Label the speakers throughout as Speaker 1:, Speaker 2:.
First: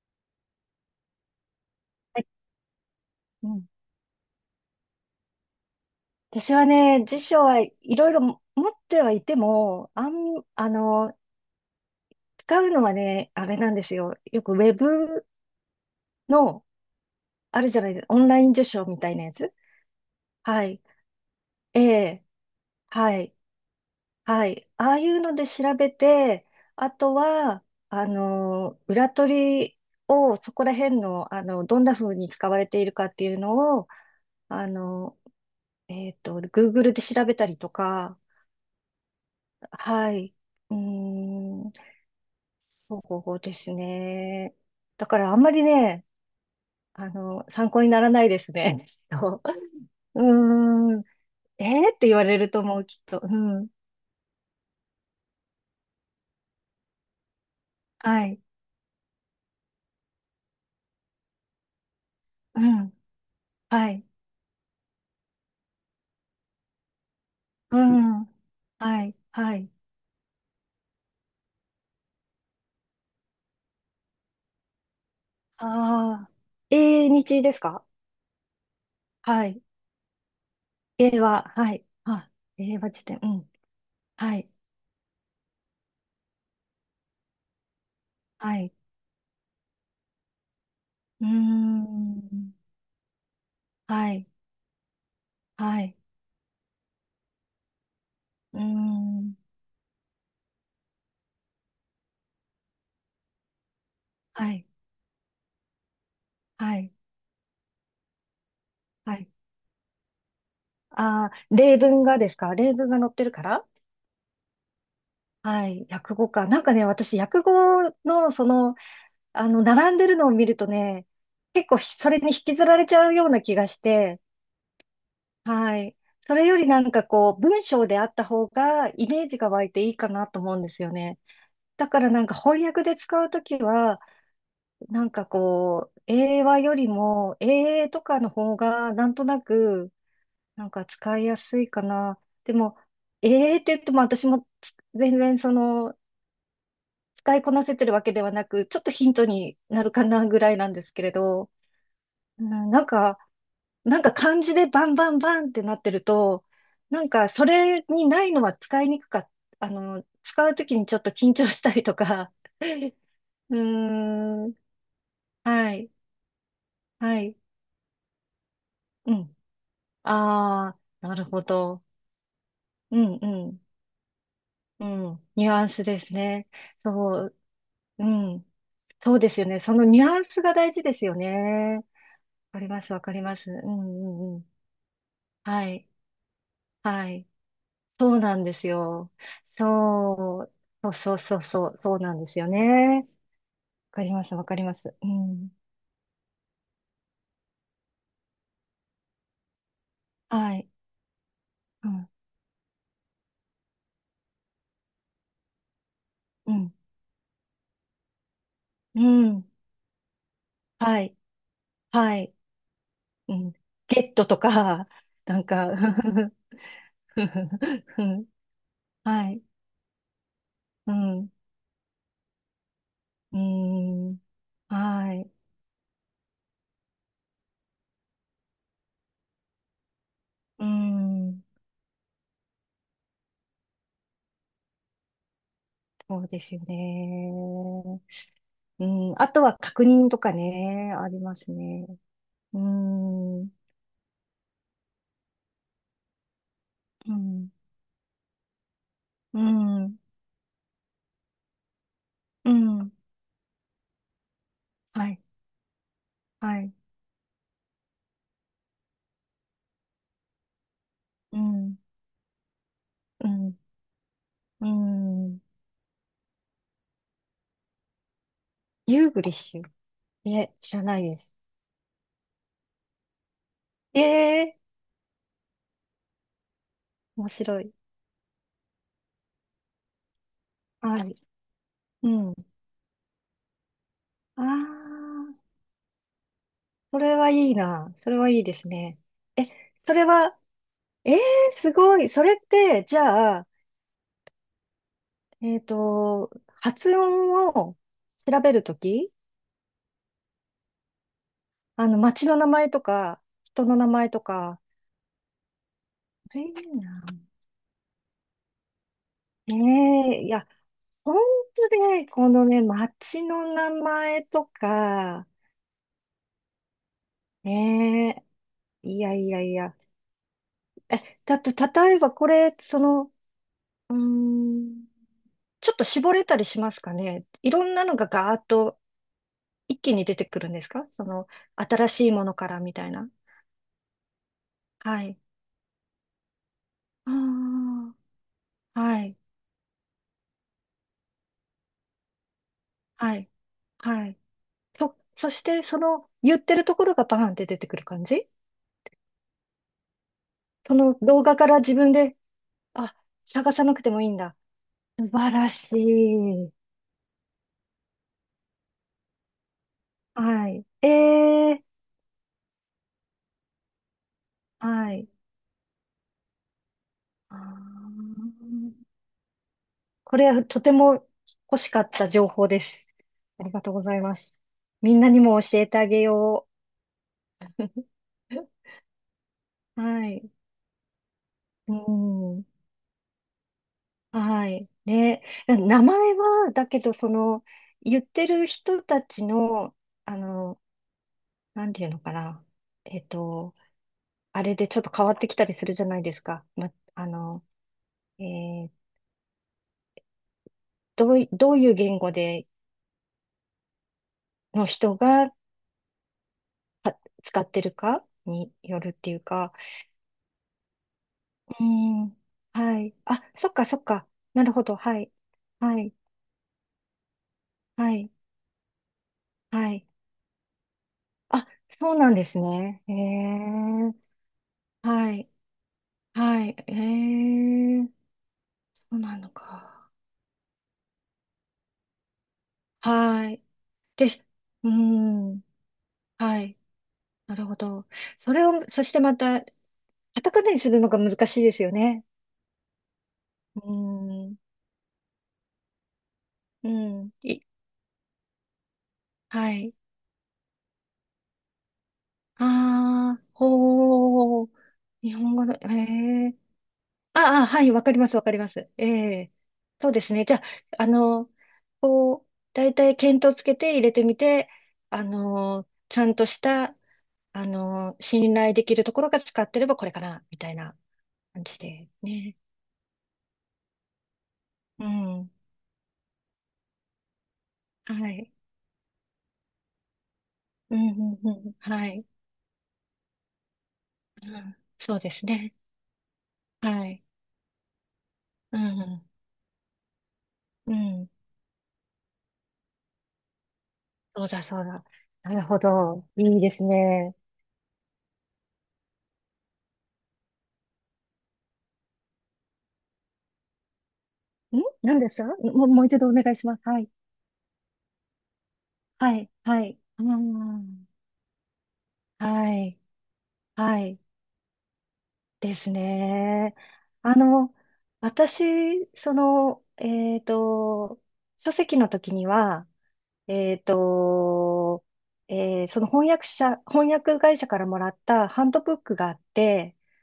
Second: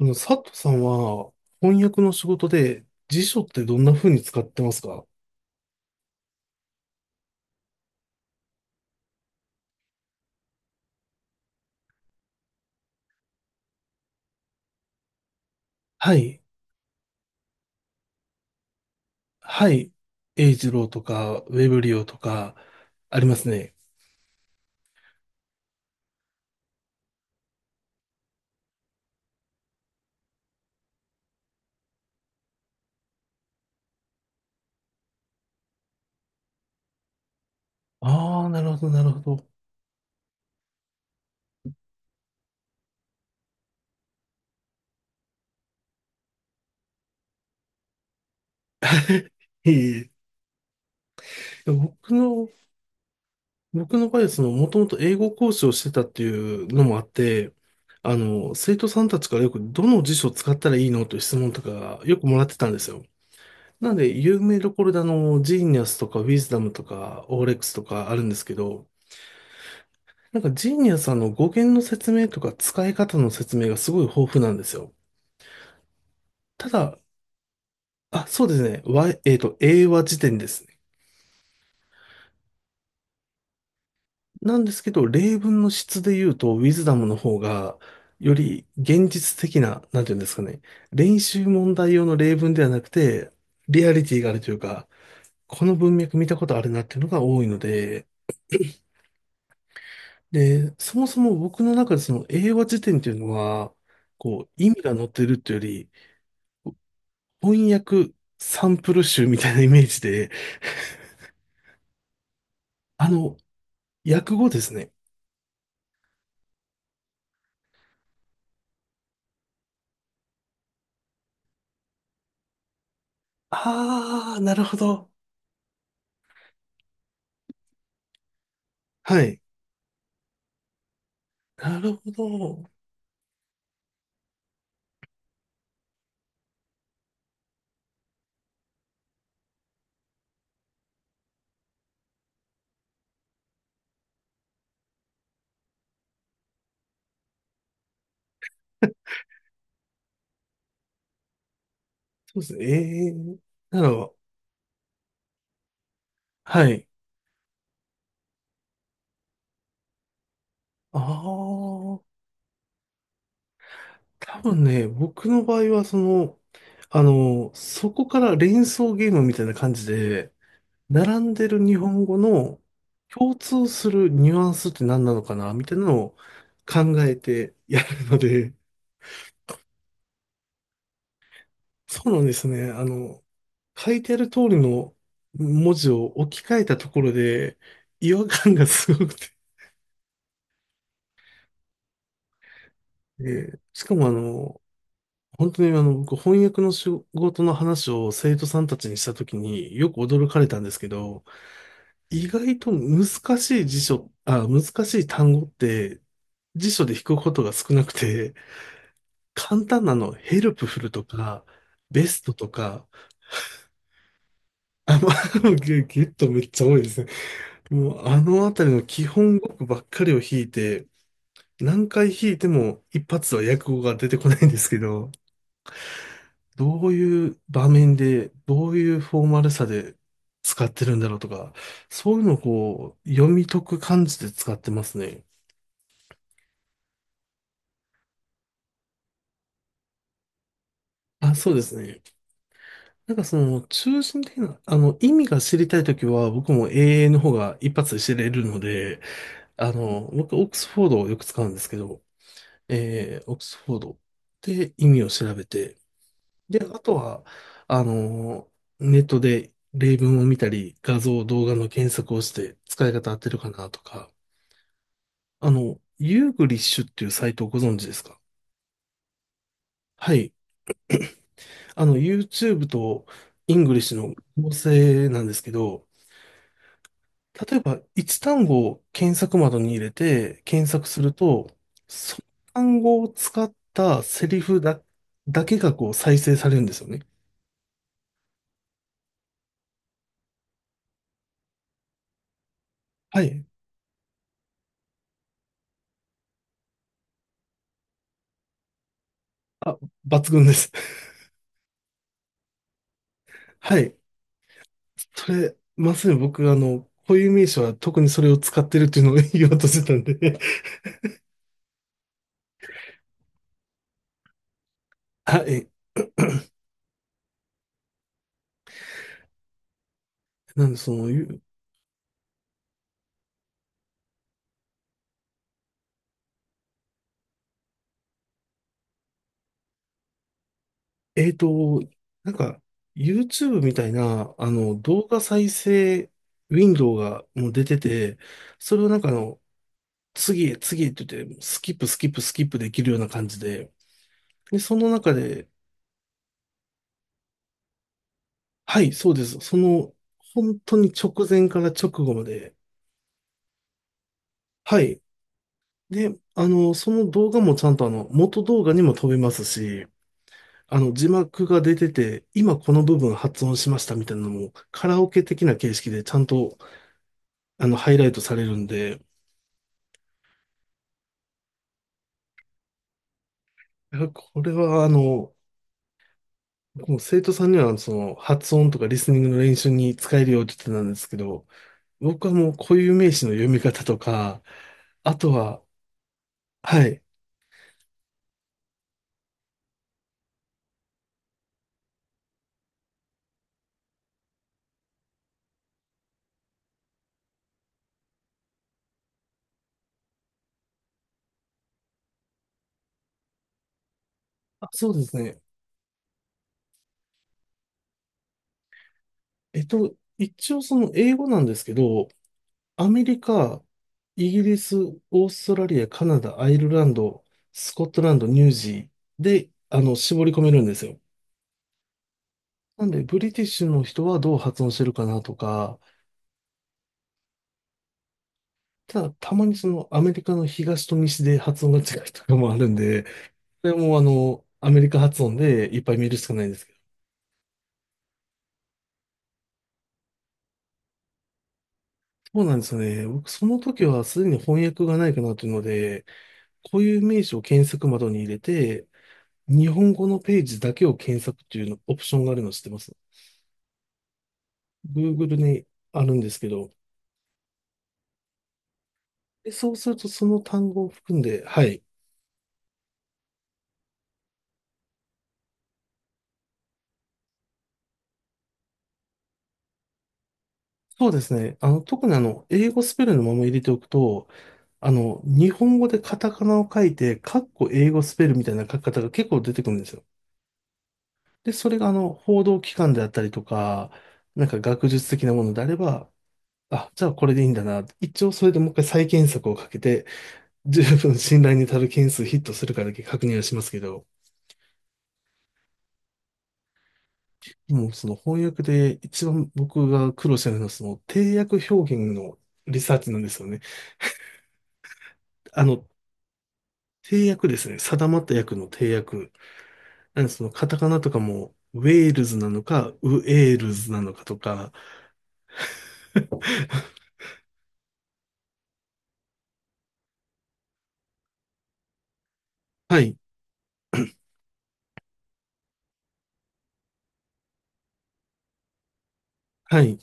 Speaker 1: 佐藤さんは翻訳の
Speaker 2: え
Speaker 1: 仕事で辞書っ
Speaker 2: う
Speaker 1: て
Speaker 2: ん、
Speaker 1: どんな風に使ってますか？
Speaker 2: 私はね、辞書はいろいろ持ってはいても、あの、使うのはね、あれなんですよ。よくウェブ
Speaker 1: はい。
Speaker 2: の、あるじゃないですか、オンライン辞書みたいなやつ。
Speaker 1: はい。英
Speaker 2: は
Speaker 1: 二
Speaker 2: い。
Speaker 1: 郎とか、ウェブ
Speaker 2: え
Speaker 1: リオと
Speaker 2: え、
Speaker 1: か、
Speaker 2: は
Speaker 1: あり
Speaker 2: い。
Speaker 1: ますね。
Speaker 2: はい。ああいうので調べて、あとは、あの、裏取りを、そこら辺の、あの、どんな風に使われているかっていうのを、あの、Google で調べたりとか、
Speaker 1: ああ、なるほど、なるほど。
Speaker 2: はい。うーんそうですね。だからあんまりね、あの、参考にならないですね。きっ と
Speaker 1: い えい
Speaker 2: う
Speaker 1: え。
Speaker 2: ーん。
Speaker 1: で
Speaker 2: えー
Speaker 1: も
Speaker 2: って
Speaker 1: 僕
Speaker 2: 言われ
Speaker 1: の、
Speaker 2: ると思う、きっと。うん。
Speaker 1: 僕の場合はもともと英語講師をしてたっていうのもあって、
Speaker 2: はい。
Speaker 1: 生徒さんたちからよくどの辞書を使ったらいいのという質問とかよくもらって
Speaker 2: う
Speaker 1: たんです
Speaker 2: ん。
Speaker 1: よ。
Speaker 2: は
Speaker 1: なの
Speaker 2: い。
Speaker 1: で、有名どころでジーニアスとか、ウィズダムとか、オーレックス
Speaker 2: う
Speaker 1: とかある
Speaker 2: ん。
Speaker 1: んですけど、
Speaker 2: はい。はい。
Speaker 1: なんかジーニアさんの語源の説明とか使い方の説明がすごい豊富なんですよ。
Speaker 2: ああ。
Speaker 1: ただ、
Speaker 2: 英日ですか？
Speaker 1: あ、そうですね。わえっ
Speaker 2: は
Speaker 1: と、
Speaker 2: い。
Speaker 1: 英和辞典ですね。
Speaker 2: 英は、はい。あ、英和辞典。うん。はい。
Speaker 1: なんですけど、例文の質で言うと、ウィズダムの方が、よ
Speaker 2: は
Speaker 1: り
Speaker 2: い。
Speaker 1: 現実的な、なんていうんですかね。練
Speaker 2: うー
Speaker 1: 習問題用の例文
Speaker 2: ん。
Speaker 1: ではなくて、リアリ
Speaker 2: は
Speaker 1: ティ
Speaker 2: い。
Speaker 1: があるというか、この
Speaker 2: はい。
Speaker 1: 文脈見たことあるなっていうのが多いので、
Speaker 2: うーん。
Speaker 1: で、そもそも僕の中でその英和辞典っていうのは、こ
Speaker 2: は
Speaker 1: う、
Speaker 2: い。
Speaker 1: 意味が載ってるっていうより、
Speaker 2: はい。
Speaker 1: 翻訳サンプル
Speaker 2: は
Speaker 1: 集
Speaker 2: い。
Speaker 1: みたいなイメージで、
Speaker 2: ああ、例文がですか？例文が載
Speaker 1: あ
Speaker 2: ってる
Speaker 1: の、
Speaker 2: から、
Speaker 1: 訳語ですね。
Speaker 2: はい、訳語か。なんかね、私、訳語の、その、あの、並んでるのを見るとね、結構ひ、それに引きずられちゃうような気がして、
Speaker 1: ああ、なるほど。
Speaker 2: はい。それよりなんかこう、文章であった方が、イ
Speaker 1: は
Speaker 2: メージ
Speaker 1: い。
Speaker 2: が湧いていいかなと思うんですよね。
Speaker 1: な
Speaker 2: だ
Speaker 1: る
Speaker 2: から
Speaker 1: ほ
Speaker 2: なんか翻
Speaker 1: ど。
Speaker 2: 訳で使うときは、なんかこう、英和よりも、英英とかの方が、なんとなく、なんか使いやすいかな。でも、英英って言っても私も全然その、使いこなせてるわけではなく、ちょっとヒントになるかなぐらいなんですけれど、
Speaker 1: そう
Speaker 2: う
Speaker 1: ですね。
Speaker 2: ん、なん
Speaker 1: ええ、
Speaker 2: か、
Speaker 1: なるほ
Speaker 2: なんか
Speaker 1: ど。
Speaker 2: 漢字でバンバンバンってなってると、
Speaker 1: はい。
Speaker 2: なんかそれにないのは使いにくかっあの、使うときにちょ
Speaker 1: あ
Speaker 2: っと緊張し
Speaker 1: あ、
Speaker 2: たりとか、うー
Speaker 1: 多
Speaker 2: ん、
Speaker 1: 分ね、僕の場合
Speaker 2: は
Speaker 1: は、
Speaker 2: い、はい、
Speaker 1: そこから連想ゲ
Speaker 2: う
Speaker 1: ームみ
Speaker 2: ん。
Speaker 1: たいな感じで、
Speaker 2: ああ、な
Speaker 1: 並
Speaker 2: る
Speaker 1: ん
Speaker 2: ほ
Speaker 1: でる日
Speaker 2: ど。
Speaker 1: 本語の
Speaker 2: うん、
Speaker 1: 共
Speaker 2: うん、
Speaker 1: 通するニュアンスって
Speaker 2: う
Speaker 1: 何なの
Speaker 2: ん。
Speaker 1: か
Speaker 2: ニュ
Speaker 1: な、
Speaker 2: ア
Speaker 1: み
Speaker 2: ン
Speaker 1: たい
Speaker 2: ス
Speaker 1: な
Speaker 2: で
Speaker 1: のを
Speaker 2: すね。
Speaker 1: 考え
Speaker 2: そう、
Speaker 1: てや
Speaker 2: う
Speaker 1: るの
Speaker 2: ん。
Speaker 1: で、
Speaker 2: そうですよね。そのニュアンスが大事ですよね。わ
Speaker 1: そうなんです
Speaker 2: かり
Speaker 1: ね。
Speaker 2: ます、わかります。うんう
Speaker 1: 書いてある
Speaker 2: んう
Speaker 1: 通
Speaker 2: ん。
Speaker 1: りの
Speaker 2: は
Speaker 1: 文
Speaker 2: い、
Speaker 1: 字を置き換えたとこ
Speaker 2: は
Speaker 1: ろ
Speaker 2: い。
Speaker 1: で、
Speaker 2: そ
Speaker 1: 違
Speaker 2: う
Speaker 1: 和
Speaker 2: なんで
Speaker 1: 感が
Speaker 2: す
Speaker 1: すご
Speaker 2: よ。
Speaker 1: くて。
Speaker 2: そそうそうそうそう、そうなんですよね。わ
Speaker 1: でしか
Speaker 2: か
Speaker 1: も
Speaker 2: ります、わかります。うん。
Speaker 1: 本当に僕翻訳の仕事の話を生徒さんたちにしたときによく驚かれ
Speaker 2: は
Speaker 1: たん
Speaker 2: い。
Speaker 1: ですけど、
Speaker 2: うん、
Speaker 1: 意外と難しい辞書、あ、難しい単語って
Speaker 2: う
Speaker 1: 辞
Speaker 2: ん、
Speaker 1: 書で引くことが少なくて、
Speaker 2: うん。
Speaker 1: 簡単なの、ヘルプフル
Speaker 2: は
Speaker 1: と
Speaker 2: い、
Speaker 1: か、ベ
Speaker 2: は
Speaker 1: スト
Speaker 2: い。
Speaker 1: とか、
Speaker 2: うん。ゲットとか、
Speaker 1: あ、ま
Speaker 2: なん
Speaker 1: あ、
Speaker 2: か
Speaker 1: ゲット めっちゃ多いですね。もうあのあたりの基
Speaker 2: は
Speaker 1: 本
Speaker 2: い。
Speaker 1: 語句ばっかりを弾いて、
Speaker 2: うん、
Speaker 1: 何回弾いても一発
Speaker 2: う
Speaker 1: は訳語が出て
Speaker 2: ん。
Speaker 1: こないんですけど、
Speaker 2: はい。
Speaker 1: どういう場面で、どういうフォーマルさで使
Speaker 2: う
Speaker 1: ってるんだろうと
Speaker 2: ん。
Speaker 1: か、そういうのをこう、読み解く感じで使ってますね。
Speaker 2: そうですよね。うん。あとは確認とかね、あり
Speaker 1: あ、
Speaker 2: ます
Speaker 1: そうです
Speaker 2: ね。
Speaker 1: ね。
Speaker 2: うー
Speaker 1: なんか
Speaker 2: ん、う
Speaker 1: 中心的な、意味が知りたいときは、僕も AA の方
Speaker 2: ん、
Speaker 1: が一発で知れるので、
Speaker 2: うん、
Speaker 1: 僕、オックスフォードをよく使うんですけど、
Speaker 2: うん、
Speaker 1: オックスフォードで意味
Speaker 2: は
Speaker 1: を
Speaker 2: い、
Speaker 1: 調べて、で、
Speaker 2: は
Speaker 1: あ
Speaker 2: い、
Speaker 1: とは、あの、ネットで例文を見たり、画像、
Speaker 2: う
Speaker 1: 動画の
Speaker 2: ん、
Speaker 1: 検索をして使い方合っ
Speaker 2: う
Speaker 1: てるか
Speaker 2: ん、
Speaker 1: なとか、
Speaker 2: うん。
Speaker 1: ユーグリッシュっていうサイトをご存知ですか？
Speaker 2: ユーグリッシュ？
Speaker 1: はい。
Speaker 2: いえ、知らないです。
Speaker 1: YouTube とイングリッシュ
Speaker 2: え
Speaker 1: の合
Speaker 2: え、
Speaker 1: 成なんですけど、
Speaker 2: 面
Speaker 1: 例え
Speaker 2: 白い。
Speaker 1: ば一単語を検索窓に入れて検索
Speaker 2: は
Speaker 1: する
Speaker 2: い。
Speaker 1: と、
Speaker 2: う
Speaker 1: その
Speaker 2: ん。
Speaker 1: 単語を使ったセリ
Speaker 2: あ
Speaker 1: フだ、
Speaker 2: あ、
Speaker 1: だけがこう再生されるんですよ
Speaker 2: そ
Speaker 1: ね。
Speaker 2: れはいいな。それはいいですね。それは、ええ、すごい。それって、じ
Speaker 1: は
Speaker 2: ゃ
Speaker 1: い。
Speaker 2: あ、えっと、発音を調べるとき、
Speaker 1: あ、抜群です。
Speaker 2: あの、町の名前とか、人の
Speaker 1: は
Speaker 2: 名
Speaker 1: い。
Speaker 2: 前とか、
Speaker 1: それ、まさに
Speaker 2: それい
Speaker 1: 僕、
Speaker 2: いな。
Speaker 1: 固有名詞は特にそれを使ってるっていうのを 言
Speaker 2: え
Speaker 1: おうとしてたん
Speaker 2: え、い
Speaker 1: で。
Speaker 2: や、本当で、このね、町の名前と か、
Speaker 1: あ、
Speaker 2: ね、え、いやいやいや。
Speaker 1: なんでその、
Speaker 2: え、だ
Speaker 1: ゆ
Speaker 2: と、例えばこれ、その、うーん、ちょっと絞れたりしますかね。いろんなのがガーッと一気に出てくるんですか？その、
Speaker 1: えっと、
Speaker 2: 新しいも
Speaker 1: な
Speaker 2: の
Speaker 1: ん
Speaker 2: から
Speaker 1: か、
Speaker 2: みたいな。
Speaker 1: YouTube みたいな、
Speaker 2: は
Speaker 1: 動
Speaker 2: い。
Speaker 1: 画再生ウィンドウがもう出て
Speaker 2: あ
Speaker 1: て、そ
Speaker 2: あ、
Speaker 1: れをな
Speaker 2: は
Speaker 1: んか
Speaker 2: い、
Speaker 1: 次へ次へって言って、スキップスキップスキップできるような
Speaker 2: は
Speaker 1: 感
Speaker 2: い、
Speaker 1: じで、
Speaker 2: はい。
Speaker 1: で、その
Speaker 2: そ、
Speaker 1: 中
Speaker 2: そし
Speaker 1: で、
Speaker 2: て、その、言ってるところがバーンって出てくる感じ？
Speaker 1: はい、そうです。本
Speaker 2: そ
Speaker 1: 当に
Speaker 2: の
Speaker 1: 直
Speaker 2: 動画か
Speaker 1: 前か
Speaker 2: ら
Speaker 1: ら
Speaker 2: 自
Speaker 1: 直
Speaker 2: 分
Speaker 1: 後
Speaker 2: で、
Speaker 1: まで、
Speaker 2: あ、探さなくてもいいんだ。
Speaker 1: はい。
Speaker 2: 素晴らし
Speaker 1: で、
Speaker 2: い。
Speaker 1: その動画もちゃんと元動画にも飛べますし、
Speaker 2: はい。
Speaker 1: 字幕
Speaker 2: え
Speaker 1: が
Speaker 2: え、
Speaker 1: 出てて、今この部分発音しましたみたいなのも、カ
Speaker 2: は
Speaker 1: ラ
Speaker 2: い。
Speaker 1: オケ的な形式でちゃんと、
Speaker 2: あ
Speaker 1: ハイライトされるん
Speaker 2: ー、
Speaker 1: で、
Speaker 2: これはとても欲しかった情報です。ありがとうござ
Speaker 1: い
Speaker 2: い
Speaker 1: や
Speaker 2: ます。
Speaker 1: これは、
Speaker 2: みんなにも教えてあげよ
Speaker 1: もう生徒さんには、発
Speaker 2: う。
Speaker 1: 音とかリスニングの練習 に
Speaker 2: は
Speaker 1: 使え
Speaker 2: い。
Speaker 1: るよって言ってたんですけど、
Speaker 2: う
Speaker 1: 僕は
Speaker 2: ん。
Speaker 1: もう固有名詞の読み方とか、
Speaker 2: はい。
Speaker 1: あ
Speaker 2: ね。
Speaker 1: とは、
Speaker 2: 名前は、だけ
Speaker 1: は
Speaker 2: ど、
Speaker 1: い。
Speaker 2: その、言ってる人たちの、あの、なんていうのかな。えっと、あれでちょっと変わってきたりするじゃないですか。ま、あの、えーどうい、どういう言語での
Speaker 1: あ、そう
Speaker 2: 人
Speaker 1: です
Speaker 2: が
Speaker 1: ね。
Speaker 2: た使ってるかによるっていうか、
Speaker 1: 一応その英語なんで
Speaker 2: う
Speaker 1: すけ
Speaker 2: ん、
Speaker 1: ど、
Speaker 2: は
Speaker 1: ア
Speaker 2: い。
Speaker 1: メリ
Speaker 2: あ、そっ
Speaker 1: カ、
Speaker 2: かそっか。
Speaker 1: イギ
Speaker 2: なる
Speaker 1: リ
Speaker 2: ほ
Speaker 1: ス、
Speaker 2: ど。はい。
Speaker 1: オーストラ
Speaker 2: は
Speaker 1: リア、
Speaker 2: い。
Speaker 1: カナダ、アイルランド、スコッ
Speaker 2: は
Speaker 1: ト
Speaker 2: い。
Speaker 1: ランド、ニュージーで、
Speaker 2: はい。
Speaker 1: 絞り込めるんですよ。
Speaker 2: あ、そうなんですね。
Speaker 1: なん
Speaker 2: へ
Speaker 1: で、ブリティッシュの
Speaker 2: え。
Speaker 1: 人はどう発音してるか
Speaker 2: は
Speaker 1: な
Speaker 2: い。
Speaker 1: とか、
Speaker 2: はい。へえ。そう
Speaker 1: ただ、
Speaker 2: なの
Speaker 1: たまにその
Speaker 2: か。
Speaker 1: アメリカの東と西で発音が違うとかもあるんで、
Speaker 2: はい。
Speaker 1: それも
Speaker 2: で、う
Speaker 1: アメリカ発音
Speaker 2: ん。
Speaker 1: でいっぱい見るしか
Speaker 2: は
Speaker 1: ないんで
Speaker 2: い。
Speaker 1: すけど。
Speaker 2: なるほど。それを、そしてまた、カタカナにするのが難しいですよね。
Speaker 1: そうなんですよね。僕、その
Speaker 2: う
Speaker 1: 時はすで
Speaker 2: ん。
Speaker 1: に翻訳がないかなというので、
Speaker 2: う
Speaker 1: こういう
Speaker 2: ん。
Speaker 1: 名詞を
Speaker 2: い、
Speaker 1: 検索窓に入れて、
Speaker 2: は
Speaker 1: 日
Speaker 2: い。
Speaker 1: 本語のページだけを検索っていうのオプションがあるの知ってます？
Speaker 2: ああ、ほう。日本
Speaker 1: Google
Speaker 2: 語の、
Speaker 1: に
Speaker 2: え
Speaker 1: あるんで
Speaker 2: え、
Speaker 1: すけど、
Speaker 2: ああ、はい、わかります、わかります。ええ、
Speaker 1: でそうす
Speaker 2: そう
Speaker 1: る
Speaker 2: で
Speaker 1: と
Speaker 2: すね。
Speaker 1: そ
Speaker 2: じゃ
Speaker 1: の
Speaker 2: あ、
Speaker 1: 単語
Speaker 2: あ
Speaker 1: を含ん
Speaker 2: の、
Speaker 1: で、はい。
Speaker 2: こう、だいたい見当つけて入れてみて、あの、ちゃんとした、あの、信頼できるところが使ってればこれかな、みたいな
Speaker 1: そうです
Speaker 2: 感
Speaker 1: ね。
Speaker 2: じで
Speaker 1: 特に
Speaker 2: ね。
Speaker 1: 英語スペルのまま入れておくと、
Speaker 2: うん。
Speaker 1: 日本語でカタカナを書いて、カッコ英語
Speaker 2: は
Speaker 1: スペ
Speaker 2: い。
Speaker 1: ルみたいな書き方が結構出てくるんですよ。
Speaker 2: うん、うん、う
Speaker 1: で、
Speaker 2: ん。
Speaker 1: それ
Speaker 2: は
Speaker 1: が
Speaker 2: い。
Speaker 1: 報道機関であったりとか、
Speaker 2: う
Speaker 1: なん
Speaker 2: ん、
Speaker 1: か学
Speaker 2: そう
Speaker 1: 術
Speaker 2: です
Speaker 1: 的なも
Speaker 2: ね。
Speaker 1: のであれば、
Speaker 2: は
Speaker 1: あ、
Speaker 2: い。
Speaker 1: じゃあこれでいいんだな。一応それ
Speaker 2: う
Speaker 1: でもう一
Speaker 2: ん、
Speaker 1: 回
Speaker 2: う
Speaker 1: 再
Speaker 2: ん。
Speaker 1: 検索をかけて、
Speaker 2: う
Speaker 1: 十
Speaker 2: ん、
Speaker 1: 分信頼に足る件数ヒットするかだけ確認はしますけど、
Speaker 2: そうだ、そうだ。なるほど。いいですね。
Speaker 1: もうその翻訳で一番僕が苦労してるのはその定訳表現のリサーチなんですよね。
Speaker 2: ん、何ですか？
Speaker 1: あ
Speaker 2: もう、も
Speaker 1: の、
Speaker 2: う一度お願いします。はい。
Speaker 1: 定訳ですね。定まった訳の定
Speaker 2: はい。
Speaker 1: 訳。
Speaker 2: はい。う
Speaker 1: なんでそのカタ
Speaker 2: ん。
Speaker 1: カナとかもウェールズな
Speaker 2: は
Speaker 1: の
Speaker 2: い。
Speaker 1: か、ウエール
Speaker 2: は
Speaker 1: ズ
Speaker 2: い。
Speaker 1: なのかとか。
Speaker 2: ですね。あの、私、その、えっと、書籍の時には、
Speaker 1: はい、
Speaker 2: えっと、その翻訳会社からもらったハンドブックがあって、
Speaker 1: はい、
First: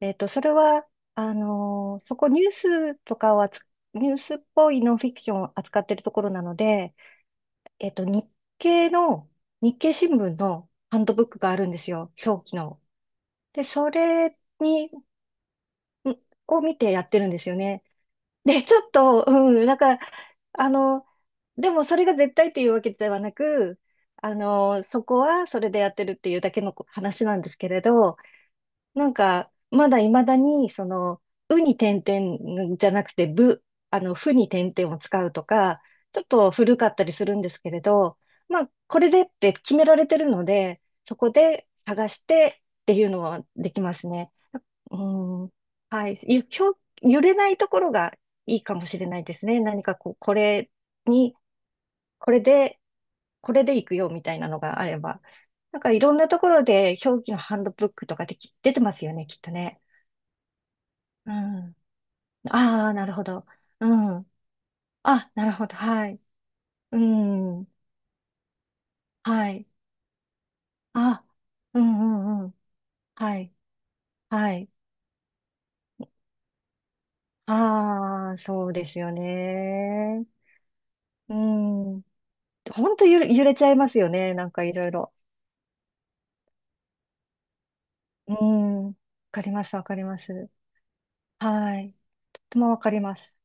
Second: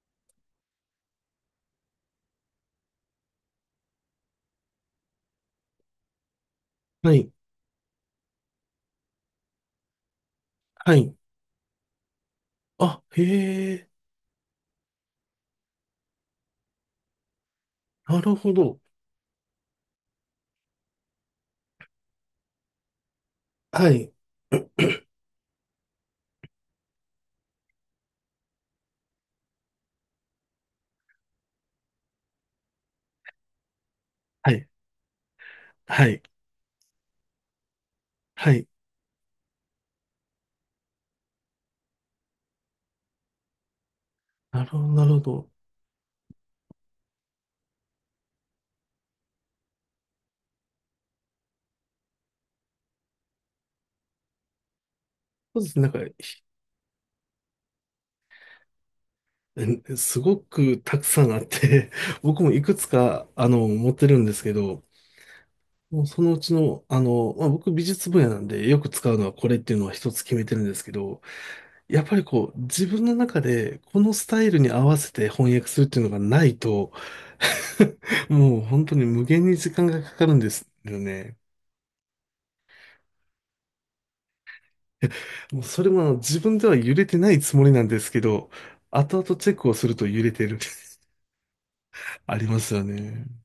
Speaker 2: えっと、それは、あの、そこニュースとかを扱ニュースっぽいノンフィクションを扱ってるところなので、
Speaker 1: はい、
Speaker 2: えっと、経の、日経新聞の
Speaker 1: は
Speaker 2: ハンド
Speaker 1: い。
Speaker 2: ブックがあるんですよ。表記の。
Speaker 1: あ、へ
Speaker 2: で、
Speaker 1: え、
Speaker 2: それに、んを見てやってるんですよね。
Speaker 1: なるほ
Speaker 2: で、ち
Speaker 1: ど。
Speaker 2: ょっと、うん、なんか、あの、でもそれが絶対っていうわけではなく、
Speaker 1: はい、
Speaker 2: あの、そこはそれでやってるっていうだけの話なんですけれど、なんか、まだ未だに、その、うに点々じゃなくて、あの、ふに
Speaker 1: はい、
Speaker 2: 点々を使うとか、
Speaker 1: は
Speaker 2: ち
Speaker 1: い、
Speaker 2: ょっと古かったりするんですけれど、
Speaker 1: は
Speaker 2: ま
Speaker 1: い。
Speaker 2: あ、これでって決められてるので、そこで探してっていうのはできますね。
Speaker 1: なるほど、
Speaker 2: う
Speaker 1: なるほど。
Speaker 2: ん。はい。ゆ、ひょ揺れないところがいいかもしれないですね。何かこう、に、これで、これでいくよみたいなのがあれば。
Speaker 1: そうです
Speaker 2: な
Speaker 1: ね。
Speaker 2: ん
Speaker 1: なん
Speaker 2: か
Speaker 1: か、
Speaker 2: いろんなところで表記のハンドブックとかでき出てますよね、きっとね。
Speaker 1: すごくたくさ
Speaker 2: う
Speaker 1: んあっ
Speaker 2: ん。
Speaker 1: て、僕もいくつ
Speaker 2: ああ、なるほ
Speaker 1: か、
Speaker 2: ど。
Speaker 1: 持って
Speaker 2: う
Speaker 1: るん
Speaker 2: ん。
Speaker 1: ですけど、
Speaker 2: あ、なるほど。
Speaker 1: もう
Speaker 2: はい。
Speaker 1: そのうちの、
Speaker 2: う
Speaker 1: まあ、
Speaker 2: ん。
Speaker 1: 僕美術分野なんでよく使うのはこ
Speaker 2: は
Speaker 1: れっ
Speaker 2: い。
Speaker 1: ていうのは一つ決めてるんですけど、
Speaker 2: あ、うん
Speaker 1: やっぱり
Speaker 2: うんう
Speaker 1: こ
Speaker 2: ん。
Speaker 1: う自分の
Speaker 2: は
Speaker 1: 中
Speaker 2: い。
Speaker 1: でこのスタイ
Speaker 2: は
Speaker 1: ル
Speaker 2: い。
Speaker 1: に合わせて翻訳するっていうのがないと、
Speaker 2: ああ、
Speaker 1: もう
Speaker 2: そう
Speaker 1: 本
Speaker 2: で
Speaker 1: 当
Speaker 2: す
Speaker 1: に
Speaker 2: よ
Speaker 1: 無限に時間がかか
Speaker 2: ね。
Speaker 1: るんですよ
Speaker 2: う
Speaker 1: ね。
Speaker 2: ん。ほんとゆれ、揺れちゃいますよね。なんかいろいろ。
Speaker 1: もうそれも自分では揺れてないつもりなんですけ
Speaker 2: う
Speaker 1: ど、
Speaker 2: ん。わ
Speaker 1: 後々
Speaker 2: かり
Speaker 1: チェッ
Speaker 2: ま
Speaker 1: クを
Speaker 2: す、わ
Speaker 1: す
Speaker 2: か
Speaker 1: る
Speaker 2: り
Speaker 1: と
Speaker 2: ま
Speaker 1: 揺れて
Speaker 2: す。
Speaker 1: る。
Speaker 2: はい。
Speaker 1: あ
Speaker 2: と
Speaker 1: り
Speaker 2: て
Speaker 1: ま
Speaker 2: も
Speaker 1: す
Speaker 2: わ
Speaker 1: よ
Speaker 2: かりま
Speaker 1: ね。
Speaker 2: す。